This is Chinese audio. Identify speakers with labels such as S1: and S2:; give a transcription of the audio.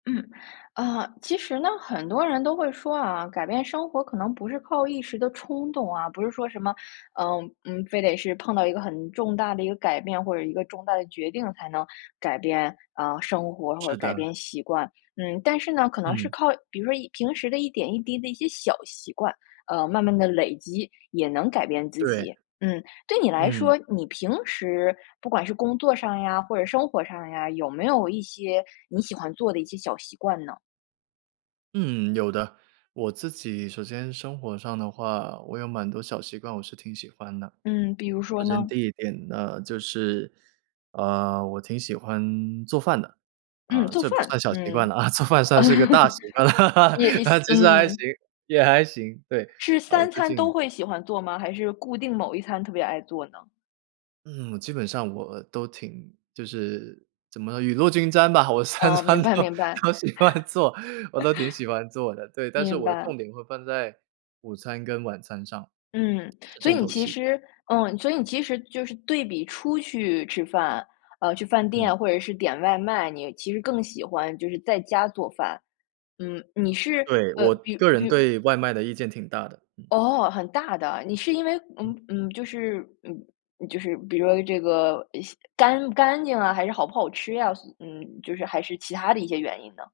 S1: 嗯。啊，其实呢，很多人都会说啊，改变生活可能不是靠一时的冲动啊，不是说什么，嗯嗯，非得是碰到一个很重大的一个改变，或者一个重大的决定才能改变，嗯，生活或者
S2: 是
S1: 是改
S2: 的。
S1: 变习惯。嗯，但是呢，可能是
S2: 嗯。
S1: 靠，比如说一平时的一点一滴的一些小习惯，呃，慢慢地累积也能改变自
S2: 对。
S1: 己。嗯，对你来
S2: 嗯。
S1: 说，你平时不管是工作上呀或者生活上呀，有没有一些你喜欢做的一些小习惯呢？
S2: 嗯，有的。我自己首先生活上的话，我有蛮多小习惯，我是挺喜欢的。
S1: 嗯，比如说
S2: 首先
S1: 呢？
S2: 第一点，那就是，呃，我挺喜欢做饭的。
S1: 嗯，
S2: 嗯，
S1: 做
S2: 这不算
S1: 饭。
S2: 小习惯
S1: 嗯，
S2: 了 做饭算是个大习 惯
S1: 也
S2: 了，
S1: 思
S2: 其实还行，
S1: 嗯。
S2: 也还行，对。
S1: 是
S2: 啊，我
S1: 三
S2: 最
S1: 餐
S2: 近
S1: 都会喜欢做吗？还是固定某一餐特别爱做呢？
S2: 嗯，我基本上我都挺就是怎么雨露均沾吧。我3
S1: 哦，
S2: 餐
S1: 明白
S2: 都
S1: 明白。
S2: 都喜欢做，我都挺喜欢做的。对，但 是
S1: 明
S2: 我
S1: 白。
S2: 重点会放在午餐跟晚餐上，
S1: 嗯，
S2: 是
S1: 所以
S2: 重
S1: 你
S2: 头
S1: 其
S2: 戏。
S1: 实嗯，所以你其实就是对比出去吃饭，呃，去饭
S2: 嗯。
S1: 店或者是点外卖，你其实更喜欢就是在家做饭。嗯，你是
S2: 对，
S1: 呃，
S2: 我
S1: 比如
S2: 个人
S1: 比如
S2: 对外卖的意见挺大的，嗯。
S1: 哦，很大的。你是因为
S2: 嗯。
S1: 嗯嗯，就是，嗯就是比如说这个，呃，西干不干净啊，还是好不好吃呀，所嗯，就是还是其它的一些原因呢？